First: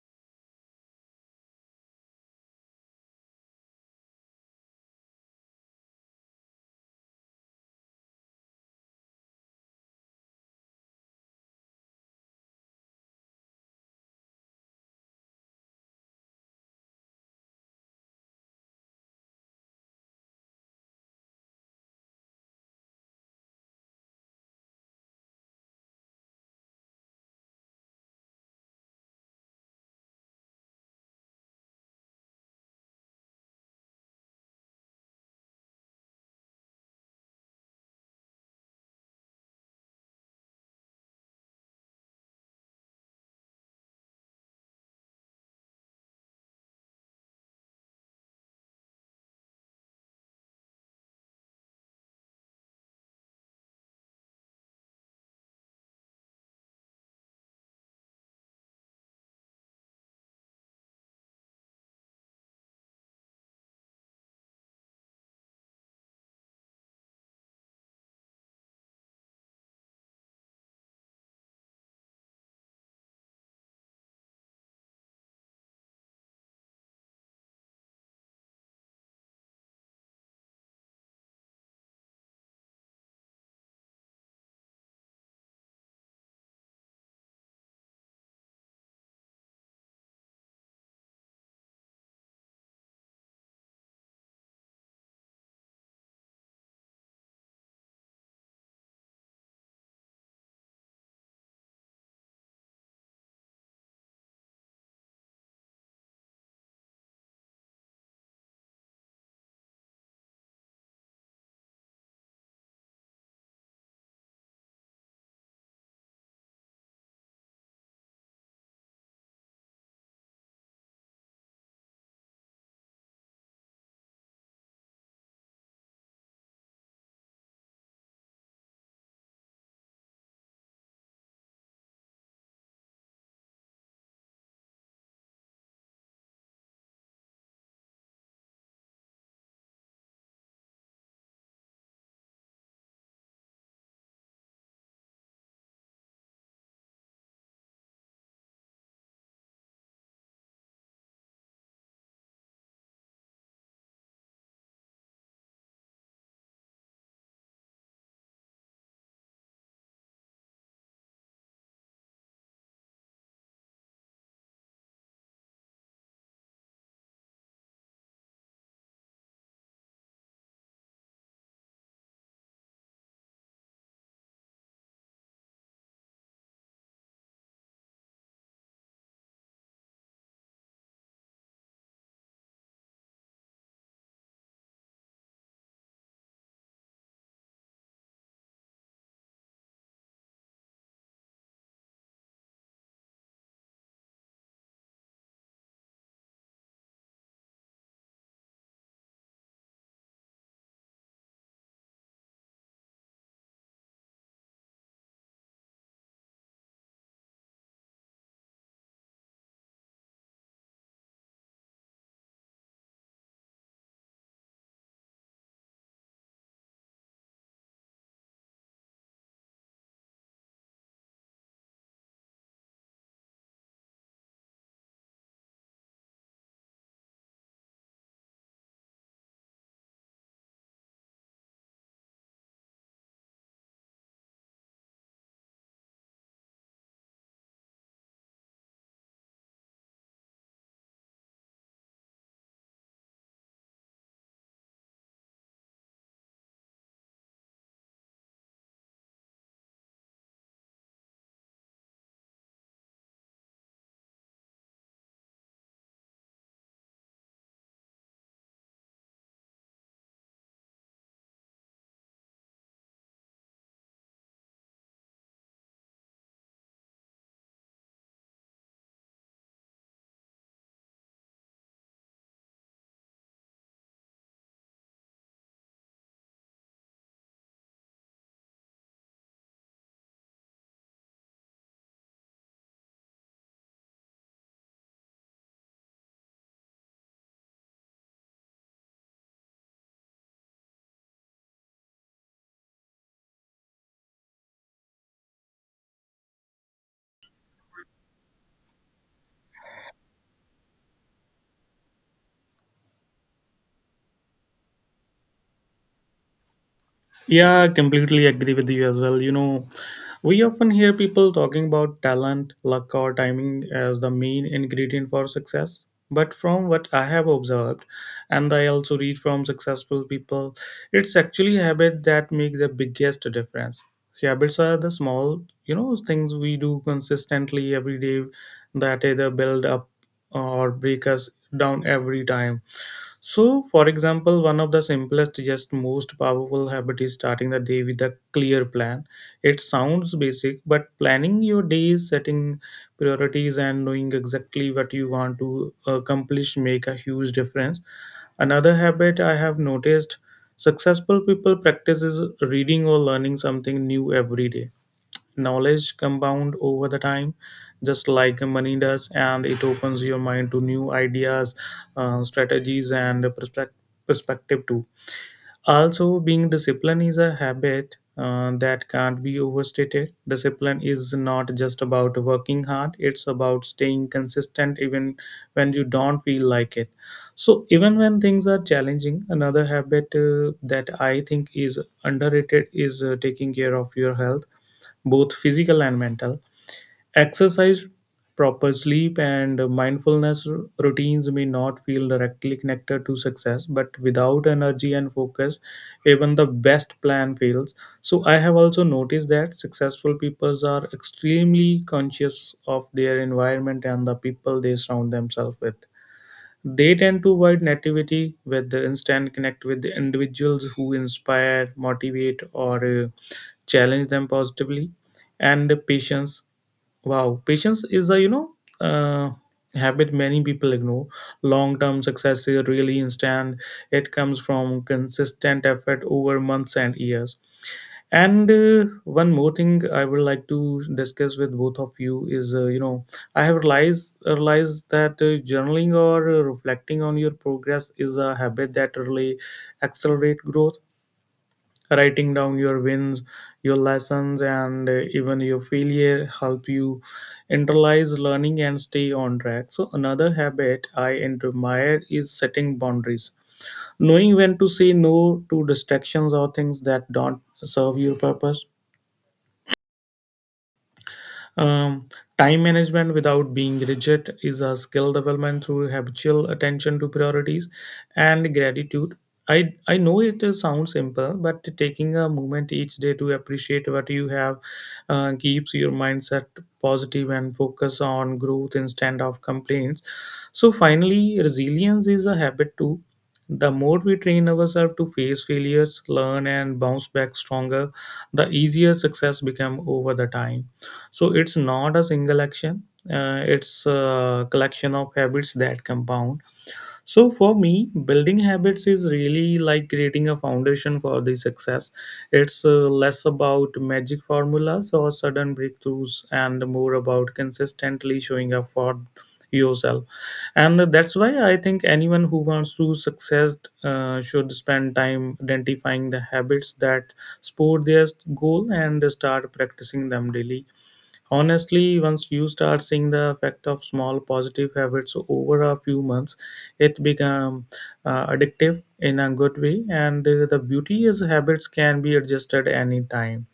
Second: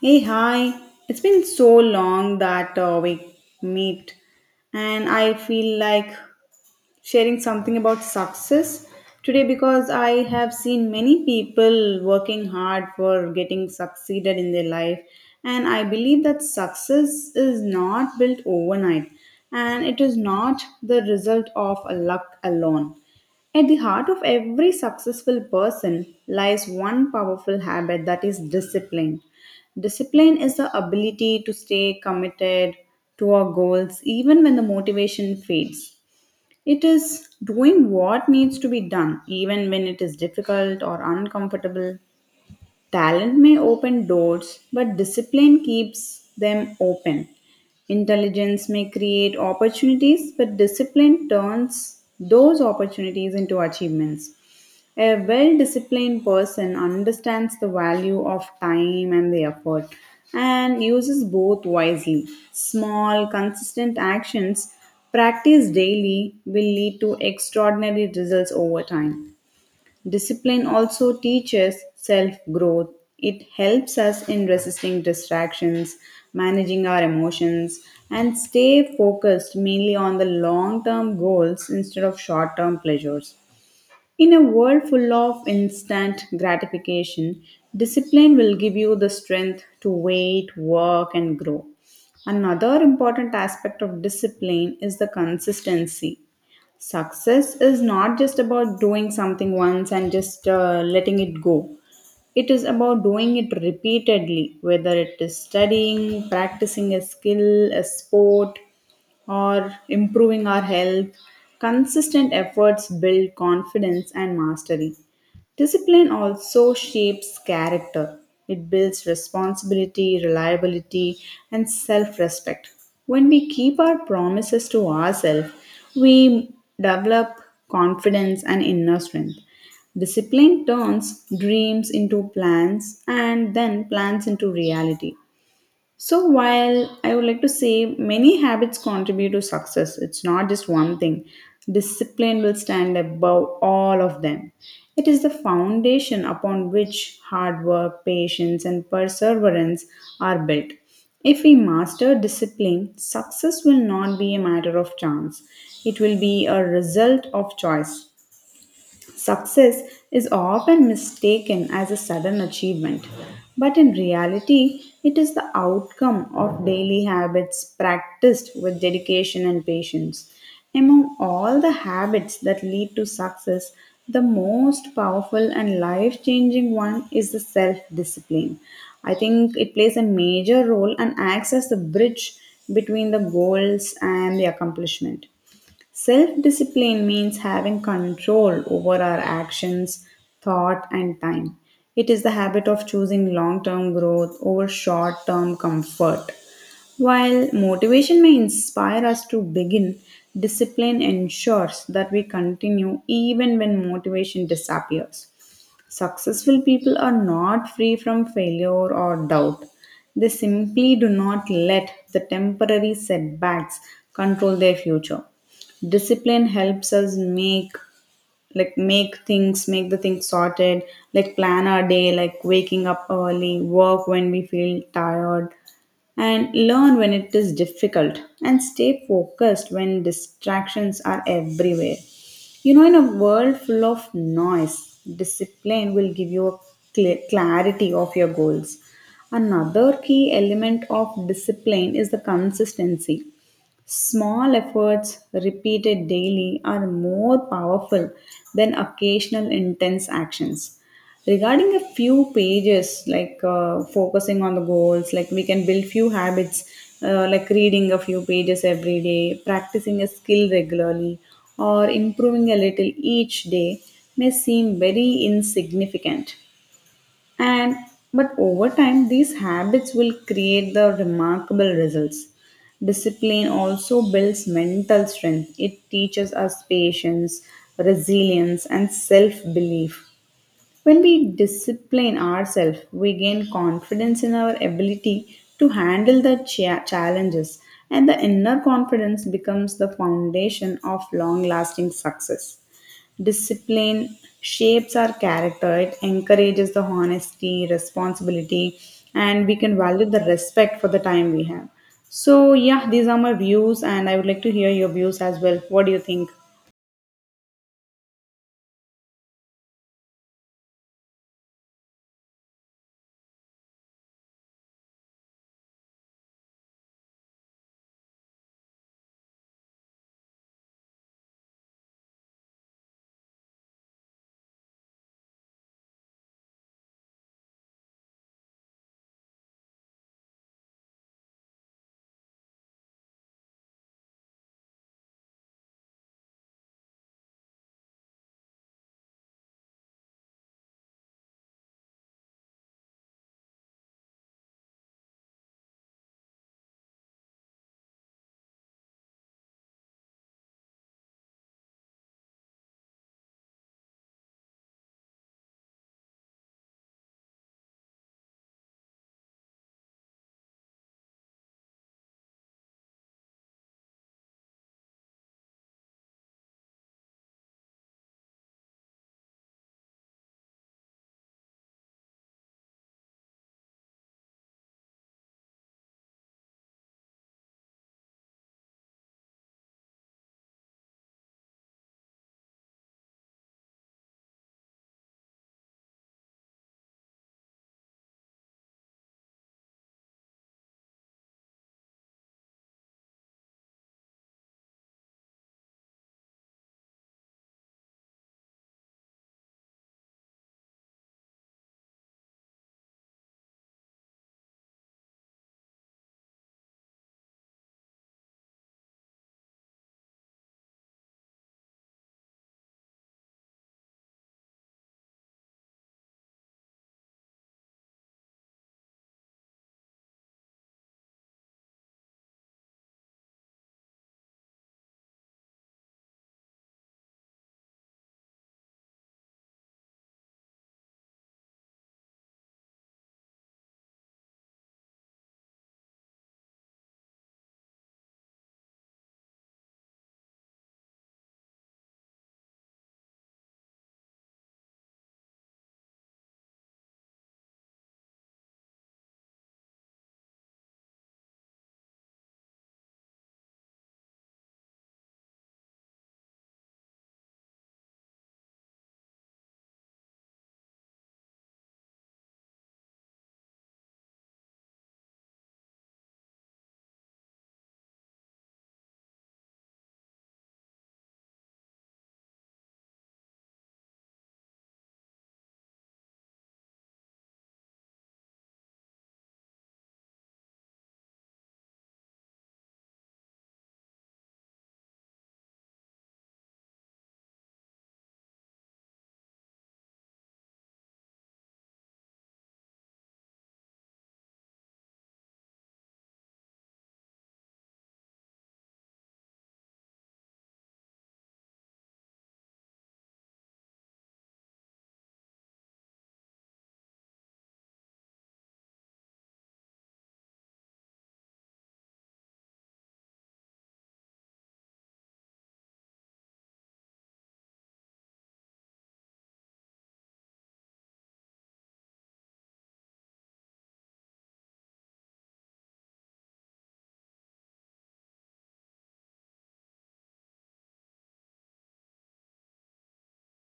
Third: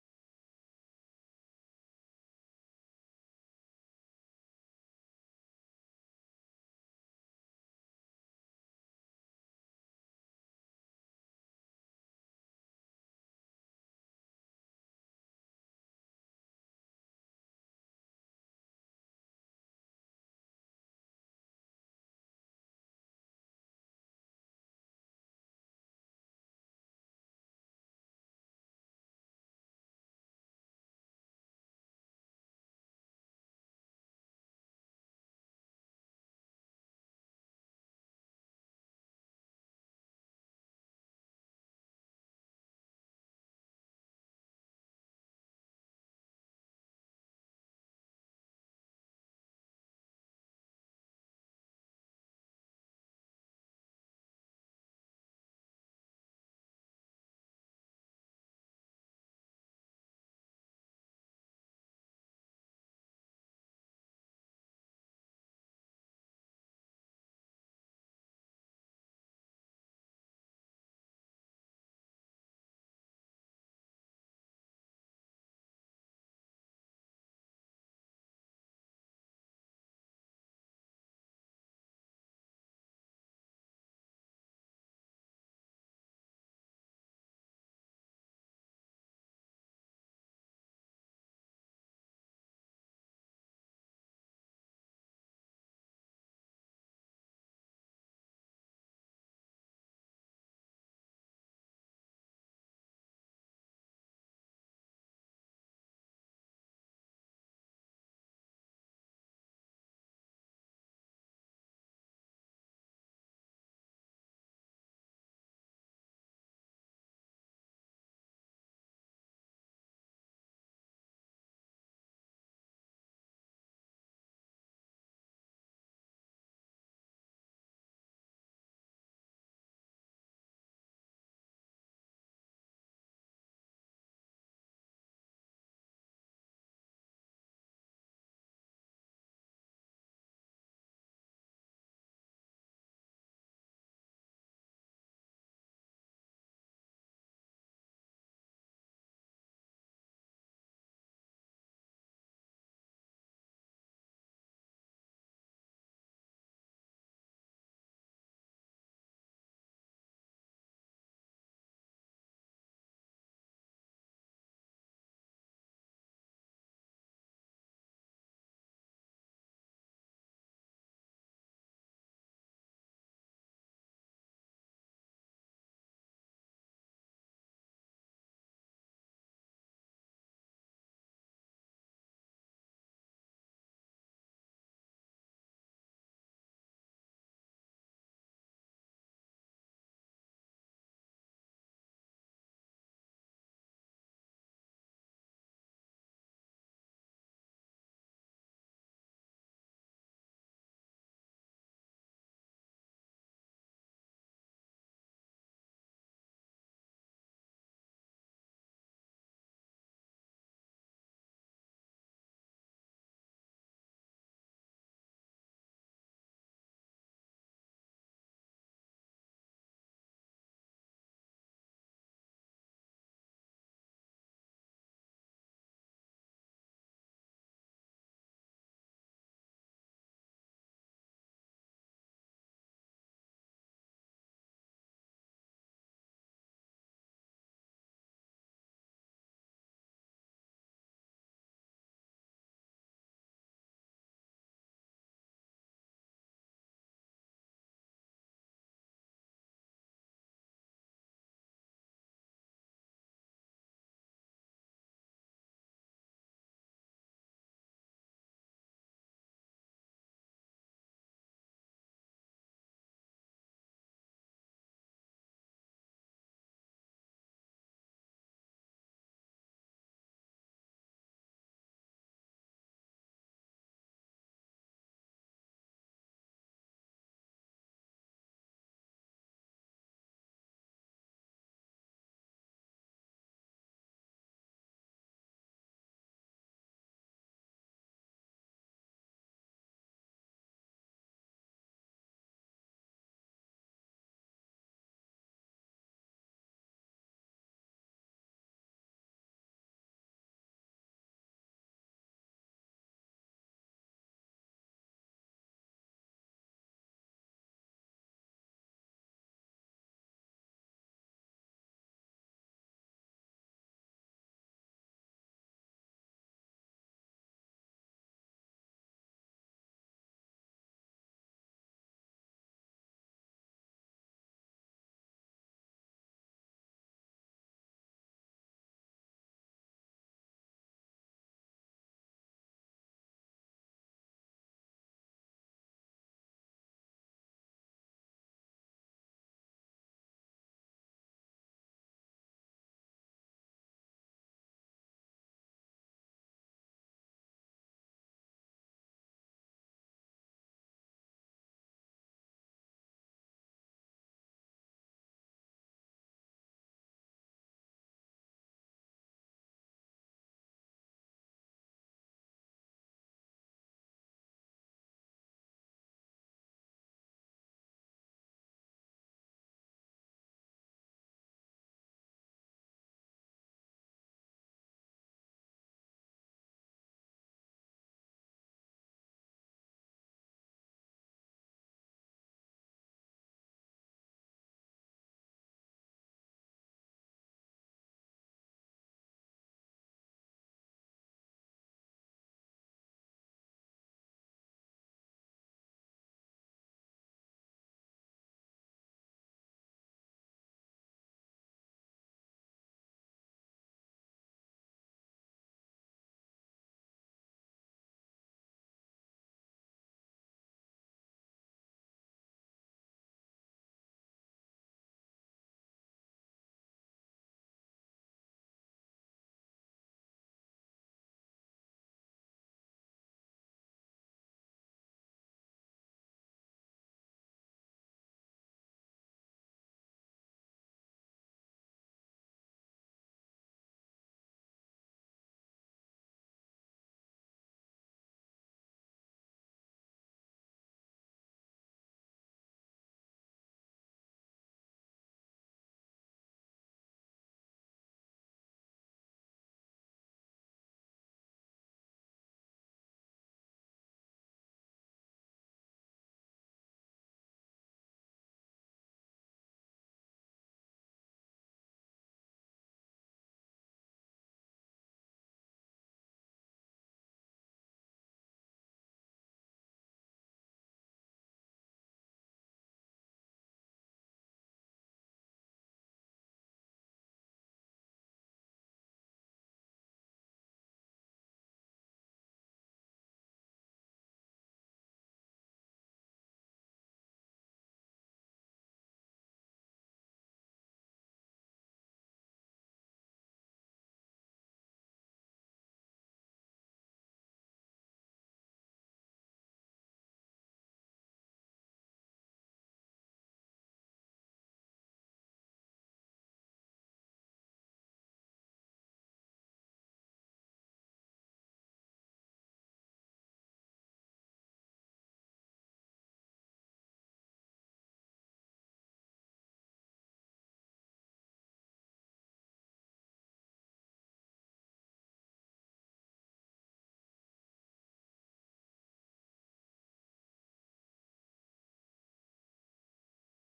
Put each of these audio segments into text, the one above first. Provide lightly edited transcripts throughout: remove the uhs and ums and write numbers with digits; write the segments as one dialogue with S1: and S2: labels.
S1: Hey, hi. It's been so long that we meet, and I feel like sharing something about success today because I have seen many people working hard for getting succeeded in their life, and I believe that success is not built overnight and it is not the result of luck alone. At the heart of every successful person lies one powerful habit that is discipline. Discipline is the ability to stay committed to our goals even when the motivation fades. It is doing what needs to be done, even when it is difficult or uncomfortable. Talent may open doors, but discipline keeps them open. Intelligence may create opportunities, but discipline turns those opportunities into achievements. A well disciplined person understands the value of time and the effort and uses both wisely. Small, consistent actions practiced daily will lead to extraordinary results over time. Discipline also teaches self growth. It helps us in resisting distractions, managing our emotions, and stay focused mainly on the long term goals instead of short term pleasures. In a world full of instant gratification, discipline will give you the strength to wait, work, and grow. Another important aspect of discipline is the consistency. Success is not just about doing something once and just letting it go. It is about doing it repeatedly, whether it is studying, practicing a skill, a sport, or improving our health. Consistent efforts build confidence and mastery. Discipline also shapes character. It builds responsibility, reliability, and self respect. When we keep our promises to ourselves, we develop confidence and inner strength. Discipline turns dreams into plans and then plans into reality. So, while I would like to say many habits contribute to success, it's not just one thing. Discipline will stand above all of them. It is the foundation upon which hard work, patience, and perseverance are built. If we master discipline, success will not be a matter of chance. It will be a result of choice. Success is often mistaken as a sudden achievement, but in reality, it is the outcome of daily habits practiced with dedication and patience. Among all the habits that lead to success, the most powerful and life changing one is the self discipline. I think it plays a major role and acts as the bridge between the goals and the accomplishment. Self discipline means having control over our actions, thought, and time. It is the habit of choosing long term growth over short term comfort. While motivation may inspire us to begin, discipline ensures that we continue even when motivation disappears. Successful people are not free from failure or doubt. They simply do not let the temporary setbacks control their future. Discipline helps us make the things sorted, like plan our day, like waking up early, work when we feel tired and learn when it is difficult, and stay focused when distractions are everywhere. You know, in a world full of noise, discipline will give you a clarity of your goals. Another key element of discipline is the consistency. Small efforts repeated daily are more powerful than occasional intense actions. Regarding a few pages, like focusing on the goals, like we can build few habits, like reading a few pages every day, practicing a skill regularly, or improving a little each day may seem very insignificant and but over time these habits will create the remarkable results. Discipline also builds mental strength, it teaches us patience, resilience, and self belief. When we discipline ourselves, we gain confidence in our ability to handle the challenges, and the inner confidence becomes the foundation of long lasting success. Discipline shapes our character, it encourages the honesty, responsibility, and we can value the respect for the time we have. So, yeah, these are my views, and I would like to hear your views as well. What do you think?
S2: Yeah, I completely agree with you as well. We often hear people talking about talent, luck, or timing as the main ingredient for success. But from what I have observed, and I also read from successful people, it's actually habit that make the biggest difference. Habits are the small, things we do consistently every day that either build up or break us down every time. So, for example, one of the simplest, just most powerful habit is starting the day with a clear plan. It sounds basic, but planning your days, setting priorities, and knowing exactly what you want to accomplish make a huge difference. Another habit I have noticed successful people practice is reading or learning something new every day. Knowledge compound over the time just like money does, and it opens your mind to new ideas, strategies and perspective too. Also, being disciplined is a habit that can't be overstated. Discipline is not just about working hard, it's about staying consistent even when you don't feel like it. So, even when things are challenging, another habit that I think is underrated is taking care of your health, both physical and mental. Exercise, proper sleep, and mindfulness routines may not feel directly connected to success, but without energy and focus, even the best plan fails. So, I have also noticed that successful people are extremely conscious of their environment and the people they surround themselves with. They tend to avoid nativity with the instant connect with the individuals who inspire, motivate, or challenge them positively. And patience, wow, patience is a uh, habit many people ignore. Long-term success is really instant. It comes from consistent effort over months and years. And one more thing I would like to discuss with both of you is, I have realized that journaling or reflecting on your progress is a habit that really accelerate growth. Writing down your wins, your lessons, and even your failure help you internalize learning and stay on track. So another habit I admire is setting boundaries, knowing when to say no to distractions or things that don't serve your purpose. Um, Time management without being rigid is a skill development through habitual attention to priorities and gratitude. I know it sounds simple, but taking a moment each day to appreciate what you have keeps your mindset positive and focus on growth instead of complaints. So, finally, resilience is a habit too. The more we train ourselves to face failures, learn, and bounce back stronger, the easier success becomes over the time. So it's not a single action, it's a collection of habits that compound. So for me, building habits is really like creating a foundation for the success. It's less about magic formulas or sudden breakthroughs and more about consistently showing up for yourself. And that's why I think anyone who wants to success should spend time identifying the habits that support their goal and start practicing them daily. Honestly, once you start seeing the effect of small positive habits over a few months, it become addictive in a good way. And the beauty is habits can be adjusted anytime.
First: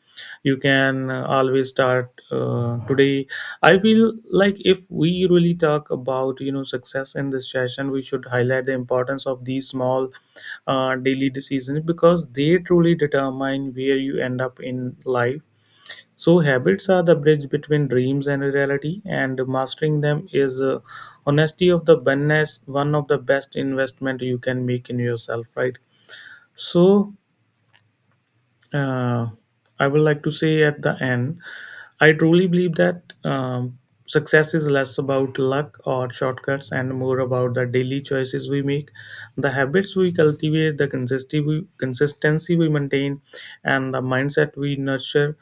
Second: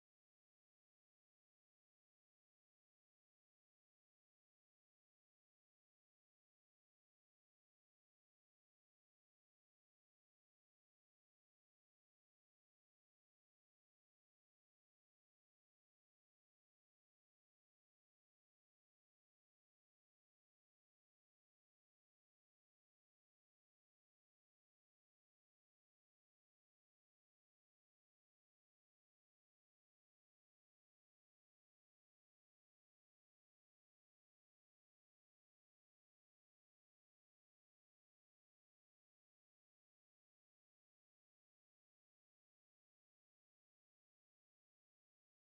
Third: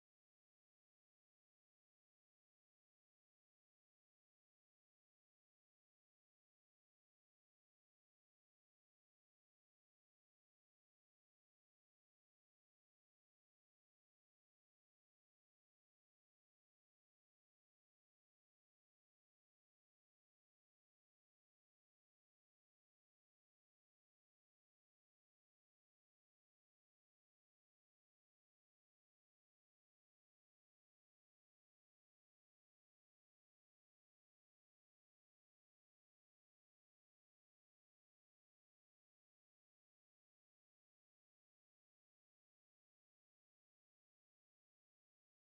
S2: You can always start today. I feel like if we really talk about success in this session, we should highlight the importance of these small daily decisions because they truly determine where you end up in life. So, habits are the bridge between dreams and reality, and mastering them is honesty of the best, one of the best investment you can make in yourself, right? So, uh, I would like to say at the end, I truly believe that success is less about luck or shortcuts and more about the daily choices we make, the habits we cultivate, the consistency we maintain, and the mindset we nurture.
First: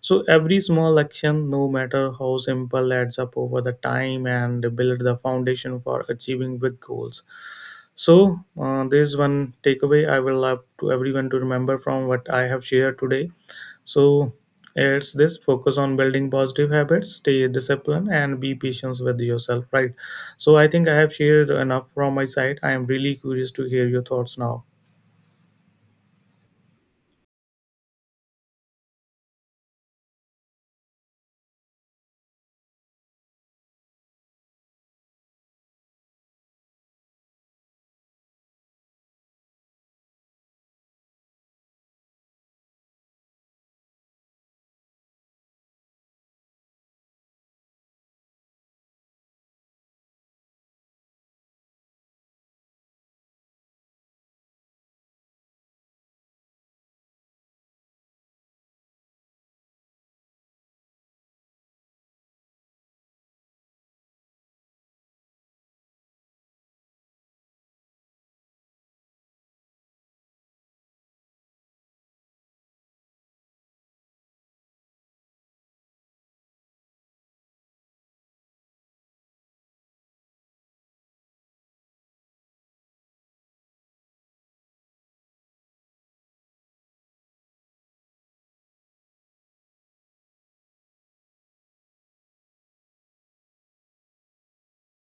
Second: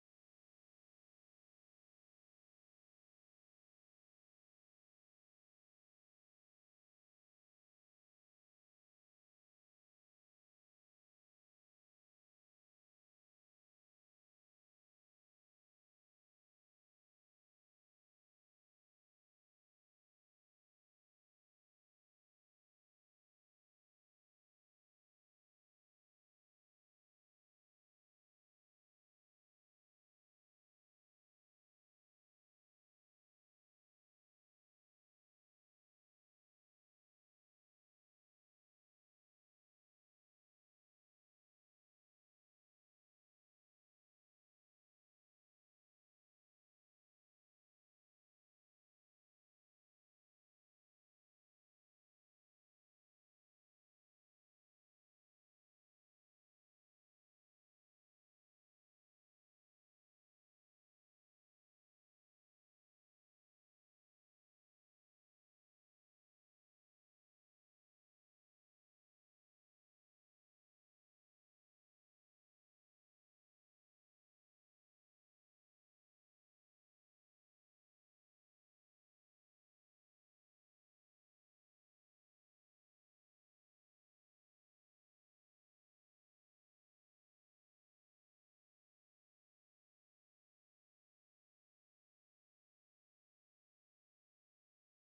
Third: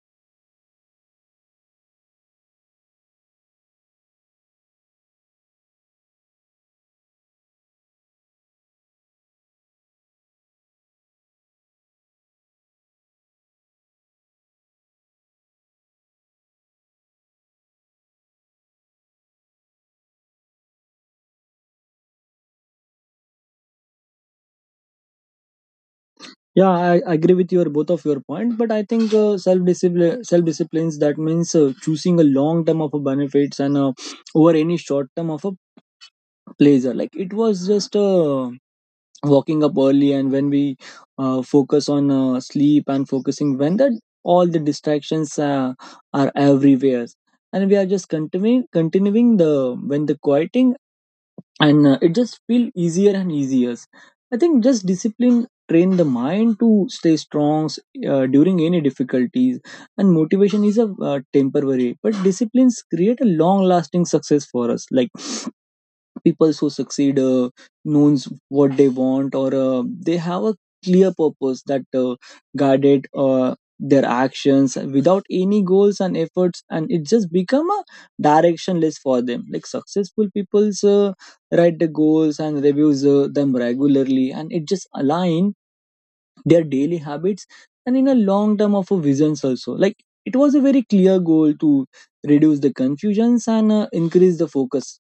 S2: So every small action, no matter how simple, adds up over the time and build the foundation for achieving big goals. So, there's one takeaway I will love to everyone to remember from what I have shared today. So, it's this focus on building positive habits, stay disciplined, and be patient with yourself, right? So, I think I have shared enough from my side. I am really curious to hear your thoughts now.
S3: Yeah, I agree with your both of your point, but I think self discipline, self disciplines that means choosing a long term of a benefits and over any short term of a pleasure. Like it was just walking up early, and when we focus on sleep and focusing when that all the distractions are everywhere, and we are just continuing the when the quieting and it just feel easier and easier. I think just discipline train the mind to stay strong during any difficulties, and motivation is a temporary but disciplines create a long lasting success for us. Like people who succeed knows what they want, or they have a clear purpose that guided their actions without any goals and efforts, and it just become a directionless for them. Like successful people's write the goals and reviews them regularly, and it just align their daily habits and in a long term of a visions also. Like it was a very clear goal to reduce the confusions and increase the focus.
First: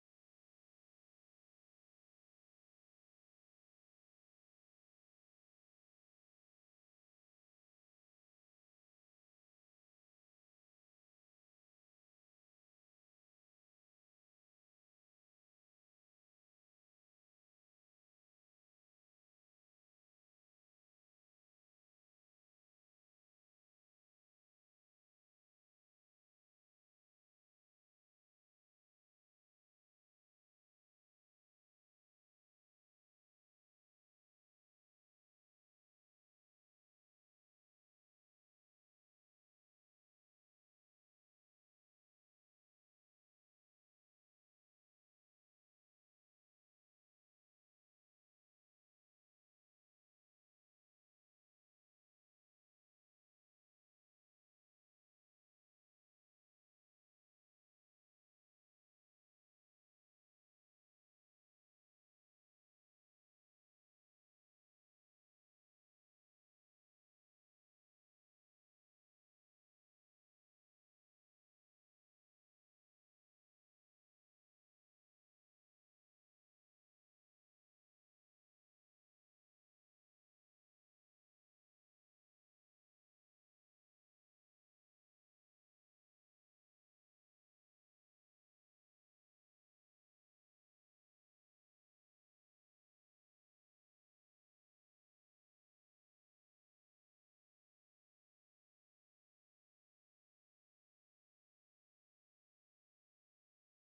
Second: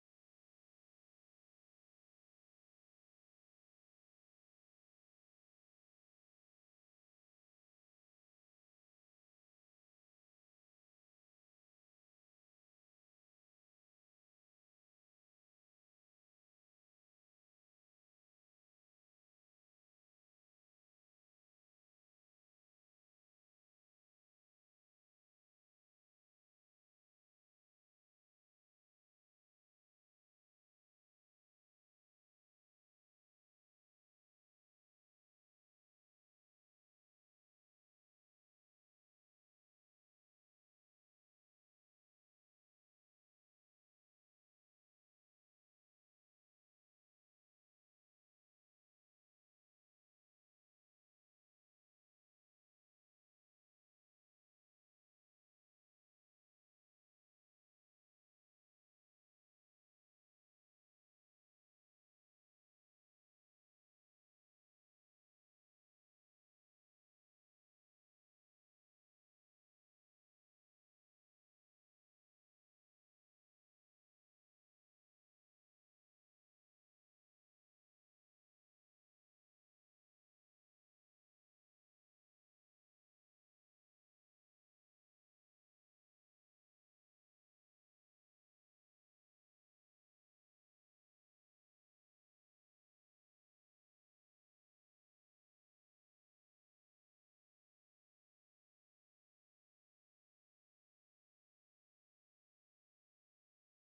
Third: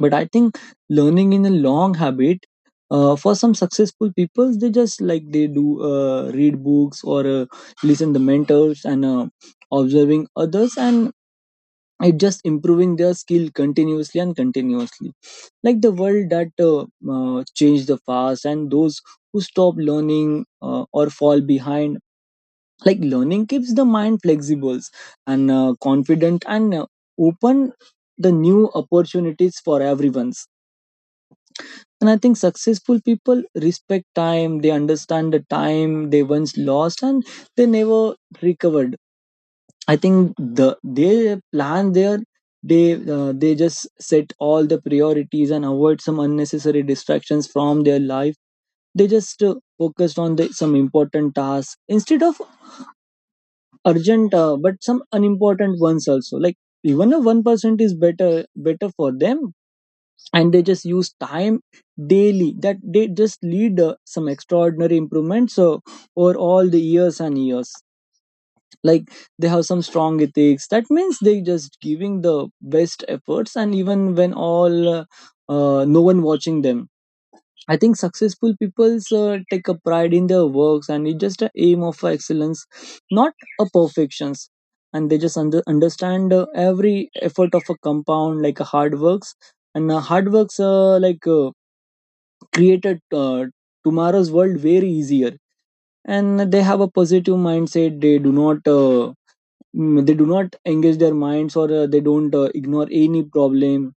S3: But I think learning in a long habit, for some successful people, they just like they do read books or listen to mentors and observing others, and it just improving their skill continuously and continuously. Like the world that changed the fast, and those who stop learning or fall behind. Like learning keeps the mind flexible and confident and open the new opportunities for everyone. And I think successful people respect time, they understand the time they once lost and they never recovered. I think the they plan their they just set all the priorities and avoid some unnecessary distractions from their life. They just focused on the, some important tasks instead of urgent but some unimportant ones also. Like even a 1% is better for them, and they just use time daily that they just lead some extraordinary improvements over all the years and years. Like they have some strong ethics, that means they just giving the best efforts and even when all no one watching them. I think successful people take a pride in their works, and it's just a aim of excellence, not a perfections. And they just understand every effort of a compound, like a hard works and hard works created tomorrow's world very easier. And they have a positive mindset, they do not they do not engage their minds or they don't ignore any problem.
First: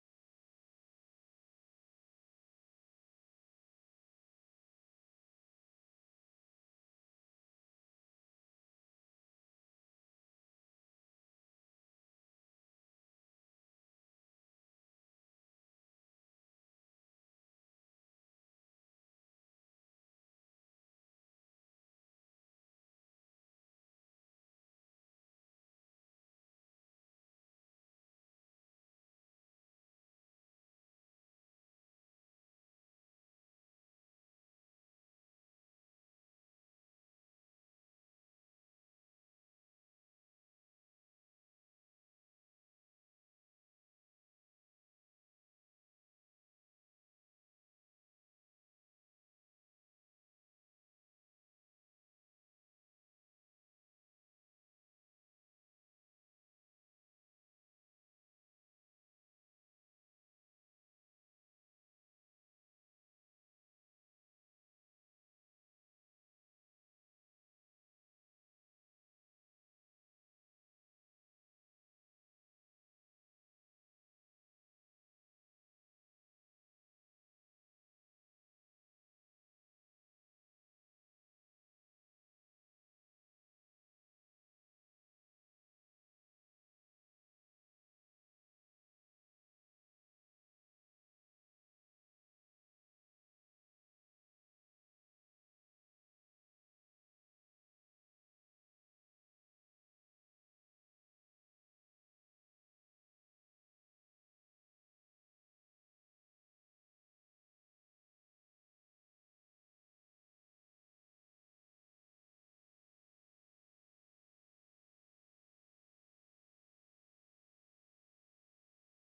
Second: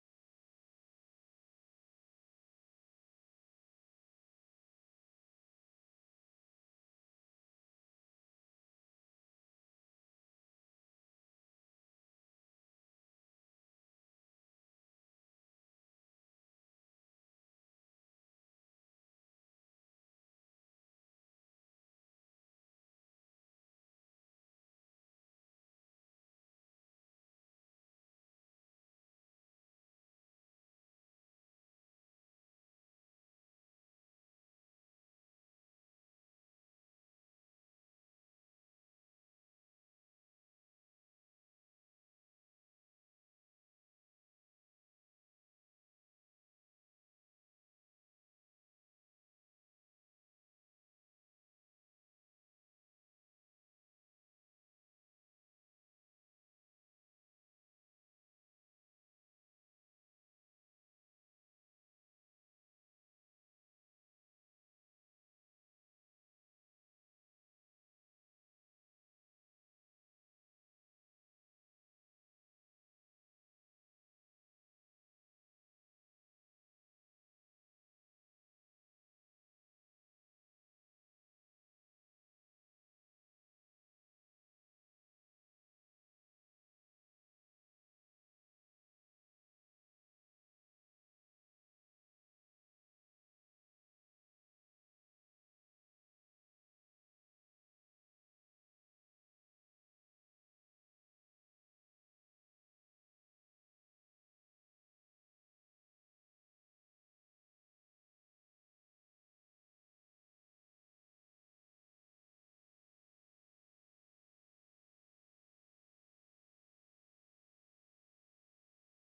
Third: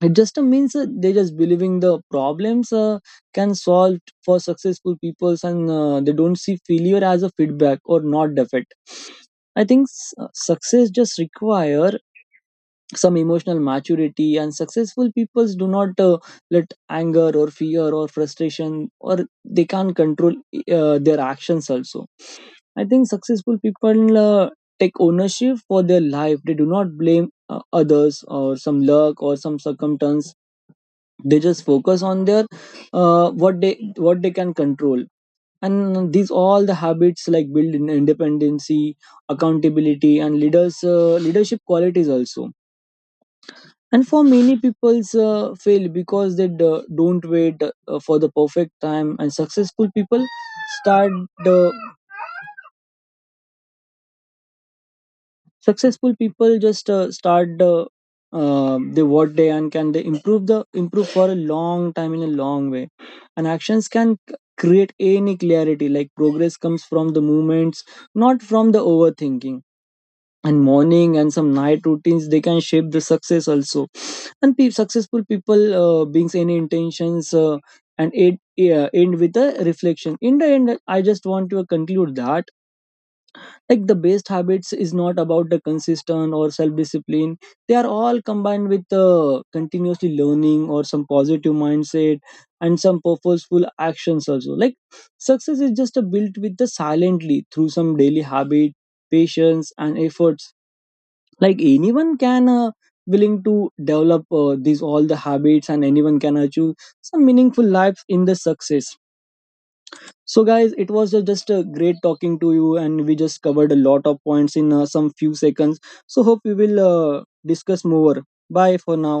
S3: It just means they just believing the problems can solve for successful peoples, and they don't see failure as a feedback or not defeat. I think success just require some emotional maturity, and successful peoples do not let anger or fear or frustration or they can't control their actions also. I think successful people take ownership for their life, they do not blame others or some luck or some circumstance. They just focus on their what they can control. And these all the habits like build in independency, accountability and leaders leadership qualities also. And for many people's fail because they don't wait for the perfect time, and successful people start uh, successful people just start they what they and can they improve the improve for a long time in a long way. And actions can create any clarity, like progress comes from the movements, not from the overthinking. And morning and some night routines they can shape the success also. And successful people brings any intentions and it, yeah, end with a reflection. In the end, I just want to conclude that like the best habits is not about the consistent or self-discipline, they are all combined with continuously learning or some positive mindset and some purposeful actions also. Like success is just a built with the silently through some daily habit, patience and efforts. Like anyone can willing to develop these all the habits, and anyone can achieve some meaningful life in the success. So guys, it was just a great talking to you, and we just covered a lot of points in some few seconds. So hope we will discuss more. Bye for now.